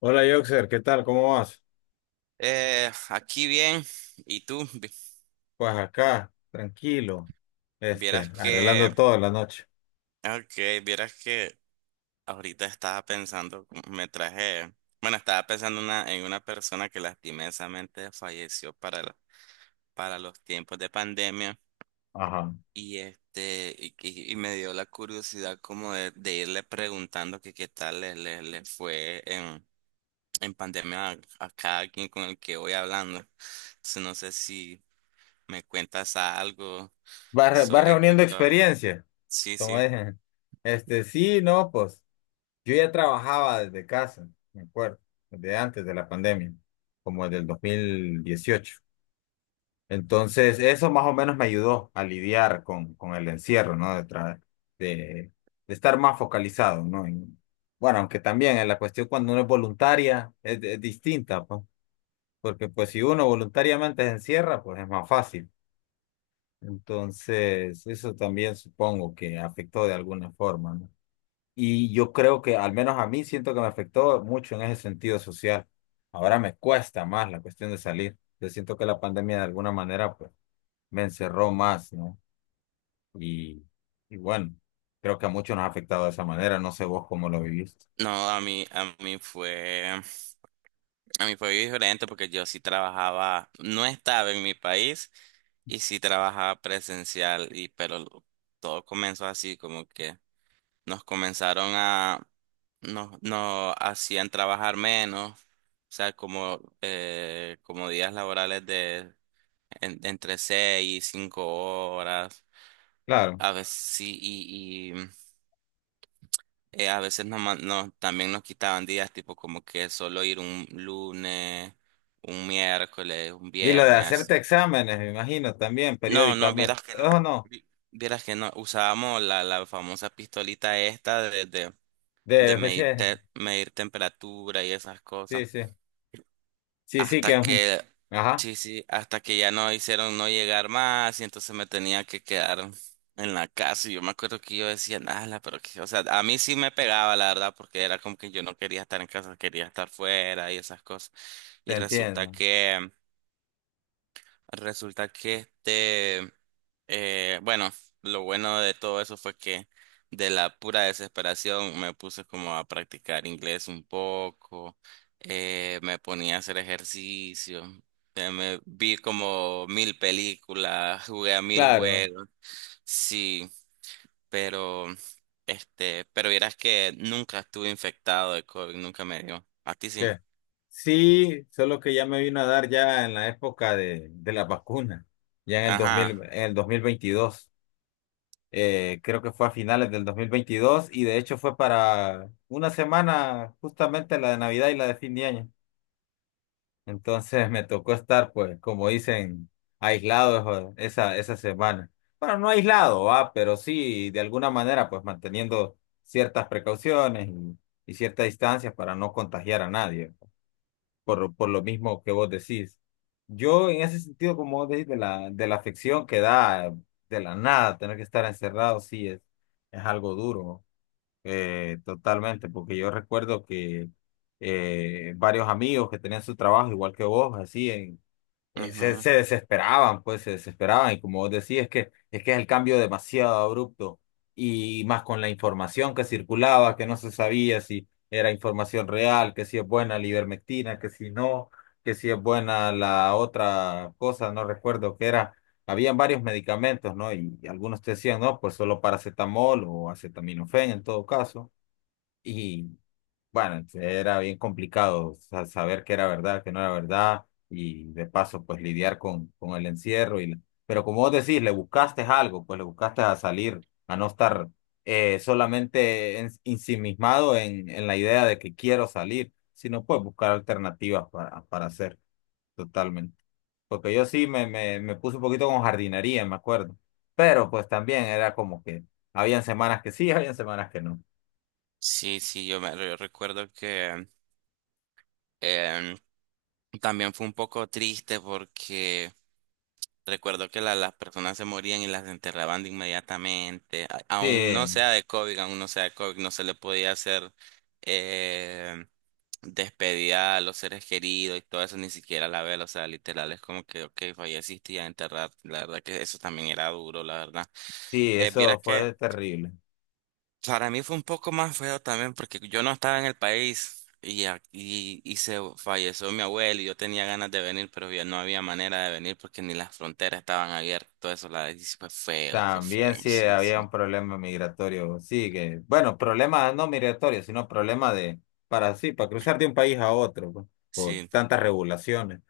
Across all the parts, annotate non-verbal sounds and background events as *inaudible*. Hola, Yoxer, ¿qué tal? ¿Cómo vas? Aquí bien. ¿Y tú? Pues acá, tranquilo, Vieras que, arreglando todo la noche. ok, vieras que ahorita estaba pensando, me traje, bueno, estaba pensando en una persona que lastimosamente falleció para los tiempos de pandemia. Ajá. Y este, y me dio la curiosidad como de irle preguntando que qué tal le fue en pandemia a cada quien con el que voy hablando. Entonces, no sé si me cuentas algo ¿ Vas sobre tu reuniendo historia. experiencia? Sí, Como sí. dije. Sí, no, pues yo ya trabajaba desde casa, me acuerdo, desde antes de la pandemia, como desde el 2018. Entonces, eso más o menos me ayudó a lidiar con el encierro, ¿no? De, de estar más focalizado, ¿no? Bueno, aunque también en la cuestión cuando uno es voluntaria es distinta, pues. Porque pues si uno voluntariamente se encierra, pues es más fácil. Entonces, eso también supongo que afectó de alguna forma, ¿no? Y yo creo que, al menos a mí, siento que me afectó mucho en ese sentido social. Ahora me cuesta más la cuestión de salir. Yo siento que la pandemia de alguna manera, pues, me encerró más, ¿no? Y, y bueno, creo que a muchos nos ha afectado de esa manera. No sé vos cómo lo viviste. No, a mí fue diferente porque yo sí trabajaba, no estaba en mi país y sí trabajaba presencial y todo comenzó así como que nos comenzaron a, nos hacían trabajar menos, o sea, como, como días laborales de entre seis y cinco horas, Claro. a veces sí, y a veces no man- nos- también nos quitaban días, tipo como que solo ir un lunes, un miércoles, un Y lo de viernes, hacerte así. exámenes, me imagino, también No, no, periódicamente. vieras que no, Oh, no. Vieras que no, usábamos la, la famosa pistolita esta desde de De medir, veces, medir temperatura y esas cosas. sí, sí. Sí, sí, Hasta ujú. que, Ajá, sí, sí, hasta que ya no hicieron no llegar más y entonces me tenía que quedar en la casa. Y yo me acuerdo que yo decía, nada, pero que, o sea, a mí sí me pegaba, la verdad, porque era como que yo no quería estar en casa, quería estar fuera y esas cosas. te Y resulta entiendo. que Resulta que este, bueno, lo bueno de todo eso fue que de la pura desesperación me puse como a practicar inglés un poco, me ponía a hacer ejercicio, me vi como mil películas, jugué a mil Claro, juegos, sí, pero este, pero vieras que nunca estuve infectado de COVID, nunca me dio. A ti sí. que sí, solo que ya me vino a dar ya en la época de las vacunas, ya en el Ajá. en el 2022. Creo que fue a finales del 2022 y de hecho fue para una semana justamente la de Navidad y la de fin de año. Entonces me tocó estar, pues, como dicen, aislado esa semana. Bueno, no aislado, pero sí, de alguna manera, pues manteniendo ciertas precauciones y ciertas distancias para no contagiar a nadie, por lo mismo que vos decís. Yo, en ese sentido, como vos decís, de de la afección que da de la nada, tener que estar encerrado, sí, es algo duro. Totalmente, porque yo recuerdo que varios amigos que tenían su trabajo, igual que vos, así Ujú. se desesperaban, pues se desesperaban. Y como vos decís, es que es el cambio demasiado abrupto. Y más con la información que circulaba, que no se sabía si era información real, que si es buena la ivermectina, que si no, que si es buena la otra cosa, no recuerdo que era. Habían varios medicamentos, ¿no? Y algunos te decían, no, pues solo paracetamol o acetaminofén en todo caso. Bueno, era bien complicado saber qué era verdad, qué no era verdad, y de paso, pues lidiar con el encierro. Pero como vos decís, le buscaste algo, pues le buscaste a salir, a no estar solamente ensimismado en la idea de que quiero salir, sino pues buscar alternativas para hacer totalmente. Porque yo sí me puse un poquito con jardinería, me acuerdo. Pero pues también era como que habían semanas que sí, habían semanas que no. Sí, sí, yo recuerdo que em, también fue un poco triste porque recuerdo que las personas se morían y las enterraban de inmediatamente. Aún no Sí. sea de COVID, aún no sea de COVID, no se le podía hacer eh, despedida a los seres queridos y todo eso, ni siquiera la vela. O sea, literal es como que, ok, falleciste y a enterrar. La verdad que eso también era duro, la verdad. Sí, eso Vieras que fue terrible. para mí fue un poco más feo también porque yo no estaba en el país y se falleció mi abuelo y yo tenía ganas de venir, pero ya no había manera de venir porque ni las fronteras estaban abiertas, todo eso, la, y sí fue También feo, sí sí, sí, había un problema migratorio, sí que, bueno, problema no migratorio, sino problema de, para sí, para cruzar de un país a otro, pues, por sí, tantas regulaciones.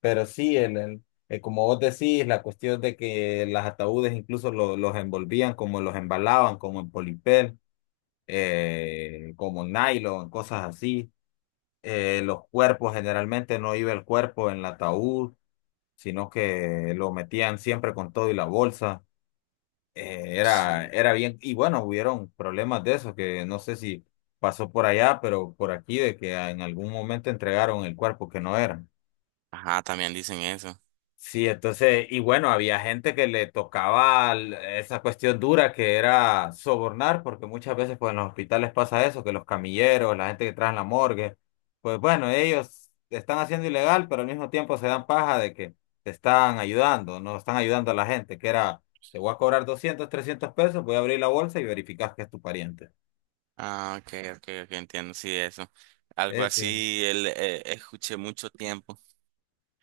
Pero sí, como vos decís, la cuestión de que las ataúdes incluso los envolvían, como los embalaban, como en polipel, como nylon, cosas así. Los cuerpos, generalmente no iba el cuerpo en el ataúd, sino que lo metían siempre con todo y la bolsa. Sí. Era bien, y bueno, hubieron problemas de eso, que no sé si pasó por allá, pero por aquí, de que en algún momento entregaron el cuerpo que no era. Ajá, también dicen eso. Sí, entonces, y bueno, había gente que le tocaba esa cuestión dura que era sobornar, porque muchas veces pues en los hospitales pasa eso, que los camilleros, la gente que trae en la morgue, pues bueno, ellos están haciendo ilegal, pero al mismo tiempo se dan paja de que te están ayudando, no están ayudando a la gente, que era, te voy a cobrar 200 300 pesos, voy a abrir la bolsa y verificas que es tu pariente. Ah, ok, ok, ok, entiendo, sí, eso. Algo Este, así el, escuché mucho tiempo.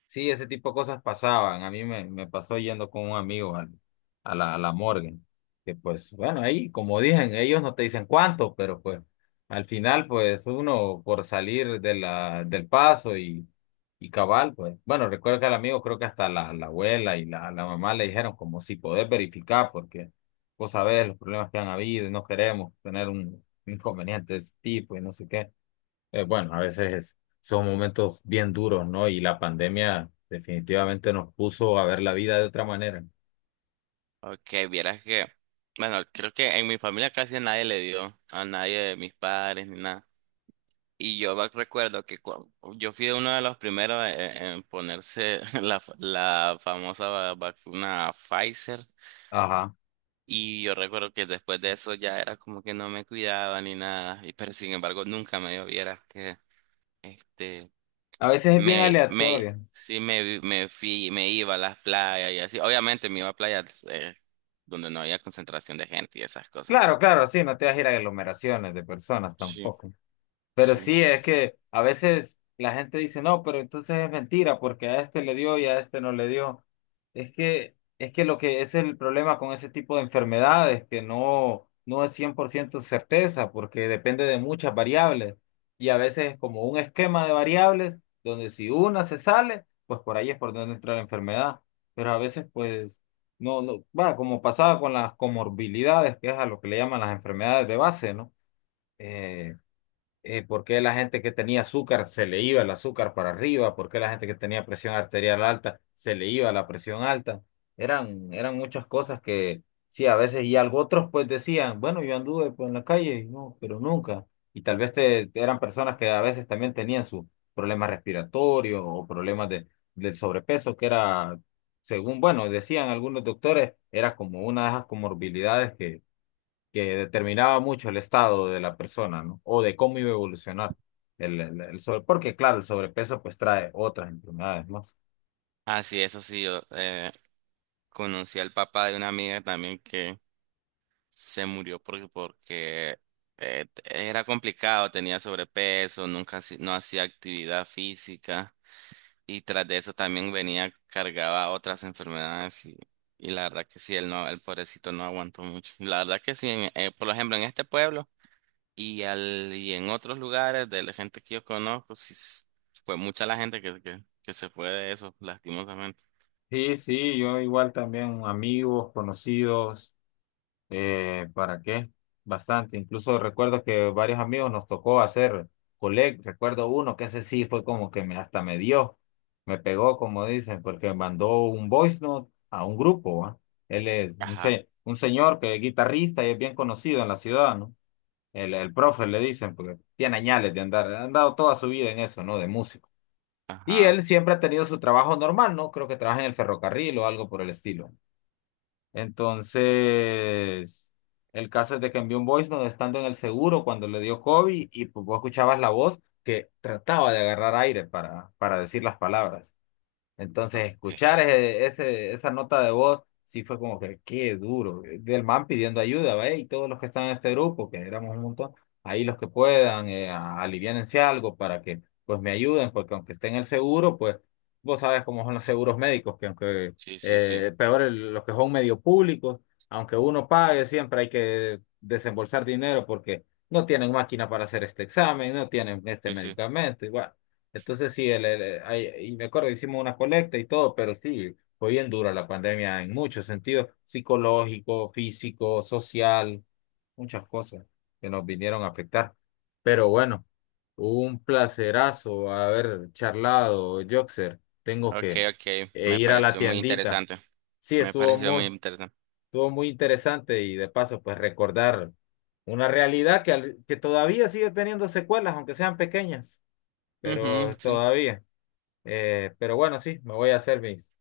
Sí, ese tipo de cosas pasaban. A mí me pasó yendo con un amigo a a la morgue. Que pues, bueno, ahí, como dicen, ellos no te dicen cuánto, pero pues al final, pues uno por salir de del paso y cabal, pues, bueno, recuerdo que al amigo creo que hasta la abuela y la mamá le dijeron como si podés verificar, porque vos sabés los problemas que han habido y no queremos tener un inconveniente de ese tipo y no sé qué. Bueno, a veces son momentos bien duros, ¿no? Y la pandemia definitivamente nos puso a ver la vida de otra manera. Ok, vieras que, bueno, creo que en mi familia casi a nadie le dio, a nadie de mis padres ni nada. Y yo me recuerdo que yo fui uno de los primeros en ponerse *laughs* la famosa vacuna Pfizer. Ajá. Y yo recuerdo que después de eso ya era como que no me cuidaba ni nada. Y, pero sin embargo nunca me lloviera que este A veces es bien aleatoria. Me fui, me iba a las playas y así. Obviamente me iba a playas donde no había concentración de gente y esas cosas, pero Claro, claro, sí, no te vas a ir a aglomeraciones de personas sí, tampoco. Pero sí. sí, es que a veces la gente dice, no, pero entonces es mentira porque a este le dio y a este no le dio. Es que lo que es el problema con ese tipo de enfermedades, que no, no es 100% certeza porque depende de muchas variables. Y a veces es como un esquema de variables donde si una se sale, pues por ahí es por donde entra la enfermedad. Pero a veces pues no, no, va, como pasaba con las comorbilidades, que es a lo que le llaman las enfermedades de base, ¿no? Eh, por qué la gente que tenía azúcar se le iba el azúcar para arriba, por qué la gente que tenía presión arterial alta se le iba la presión alta. Eran muchas cosas que sí, a veces y algo otros pues decían, bueno, yo anduve pues, en la calle, no, pero nunca. Y tal vez te, eran personas que a veces también tenían sus problemas respiratorios o problemas de, del sobrepeso, que era, según, bueno, decían algunos doctores, era como una de esas comorbilidades que determinaba mucho el estado de la persona, ¿no? O de cómo iba a evolucionar el porque claro, el sobrepeso pues trae otras enfermedades, ¿no? Ah, sí, eso sí, yo conocí al papá de una amiga también. Se murió porque, porque era complicado, tenía sobrepeso, nunca haci- no hacía actividad física y tras de eso también venía cargaba otras enfermedades y la verdad que sí, él no, el pobrecito no aguantó mucho. La verdad que sí, por ejemplo, en este pueblo y en otros lugares de la gente que yo conozco, fue mucha la gente que se fue de eso, lastimosamente. Sí, sí, yo igual también amigos, conocidos, ¿para qué? Bastante, incluso recuerdo que varios amigos nos tocó hacer collect, recuerdo uno que ese sí fue como que hasta me dio, me pegó como dicen, porque me mandó un voice note a un grupo, ¿va? Él es Ajá, un señor que es guitarrista y es bien conocido en la ciudad, ¿no? El profe le dicen, porque tiene añales de andar, han dado toda su vida en eso, ¿no? De músico. Y ajá, él siempre ha tenido su trabajo normal, ¿no? Creo que trabaja en el ferrocarril o algo por el estilo. Entonces, el caso es de que envió un voice note estando en el seguro cuando le dio COVID y pues vos escuchabas la voz que trataba de agarrar aire para decir las palabras. Entonces, ok. escuchar esa nota de voz, sí fue como que qué duro. Del man pidiendo ayuda, ¿ve? Y todos los que están en este grupo, que éramos un montón, ahí los que puedan, aliviánense algo para que pues me ayuden, porque aunque esté en el seguro, pues vos sabes cómo son los seguros médicos, que aunque Sí, sí, sí. Peor los que son medio públicos, aunque uno pague, siempre hay que desembolsar dinero porque no tienen máquina para hacer este examen, no tienen este Sí, sí. medicamento, igual. Entonces sí, y me acuerdo, hicimos una colecta y todo, pero sí, fue bien dura la pandemia en muchos sentidos, psicológico, físico, social, muchas cosas que nos vinieron a afectar. Pero bueno, un placerazo haber charlado, Joxer. Tengo Ok, que ok, me ir a la pareció muy tiendita. interesante. Sí, Me pareció muy interesante. estuvo muy interesante y de paso, pues recordar una realidad que, que todavía sigue teniendo secuelas, aunque sean pequeñas, Ujú, pero sí. todavía. Pero bueno, sí, me voy a hacer mis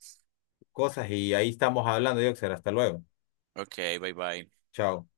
cosas y ahí estamos hablando, Yoxer. Hasta luego. Ok, bye bye. Chao.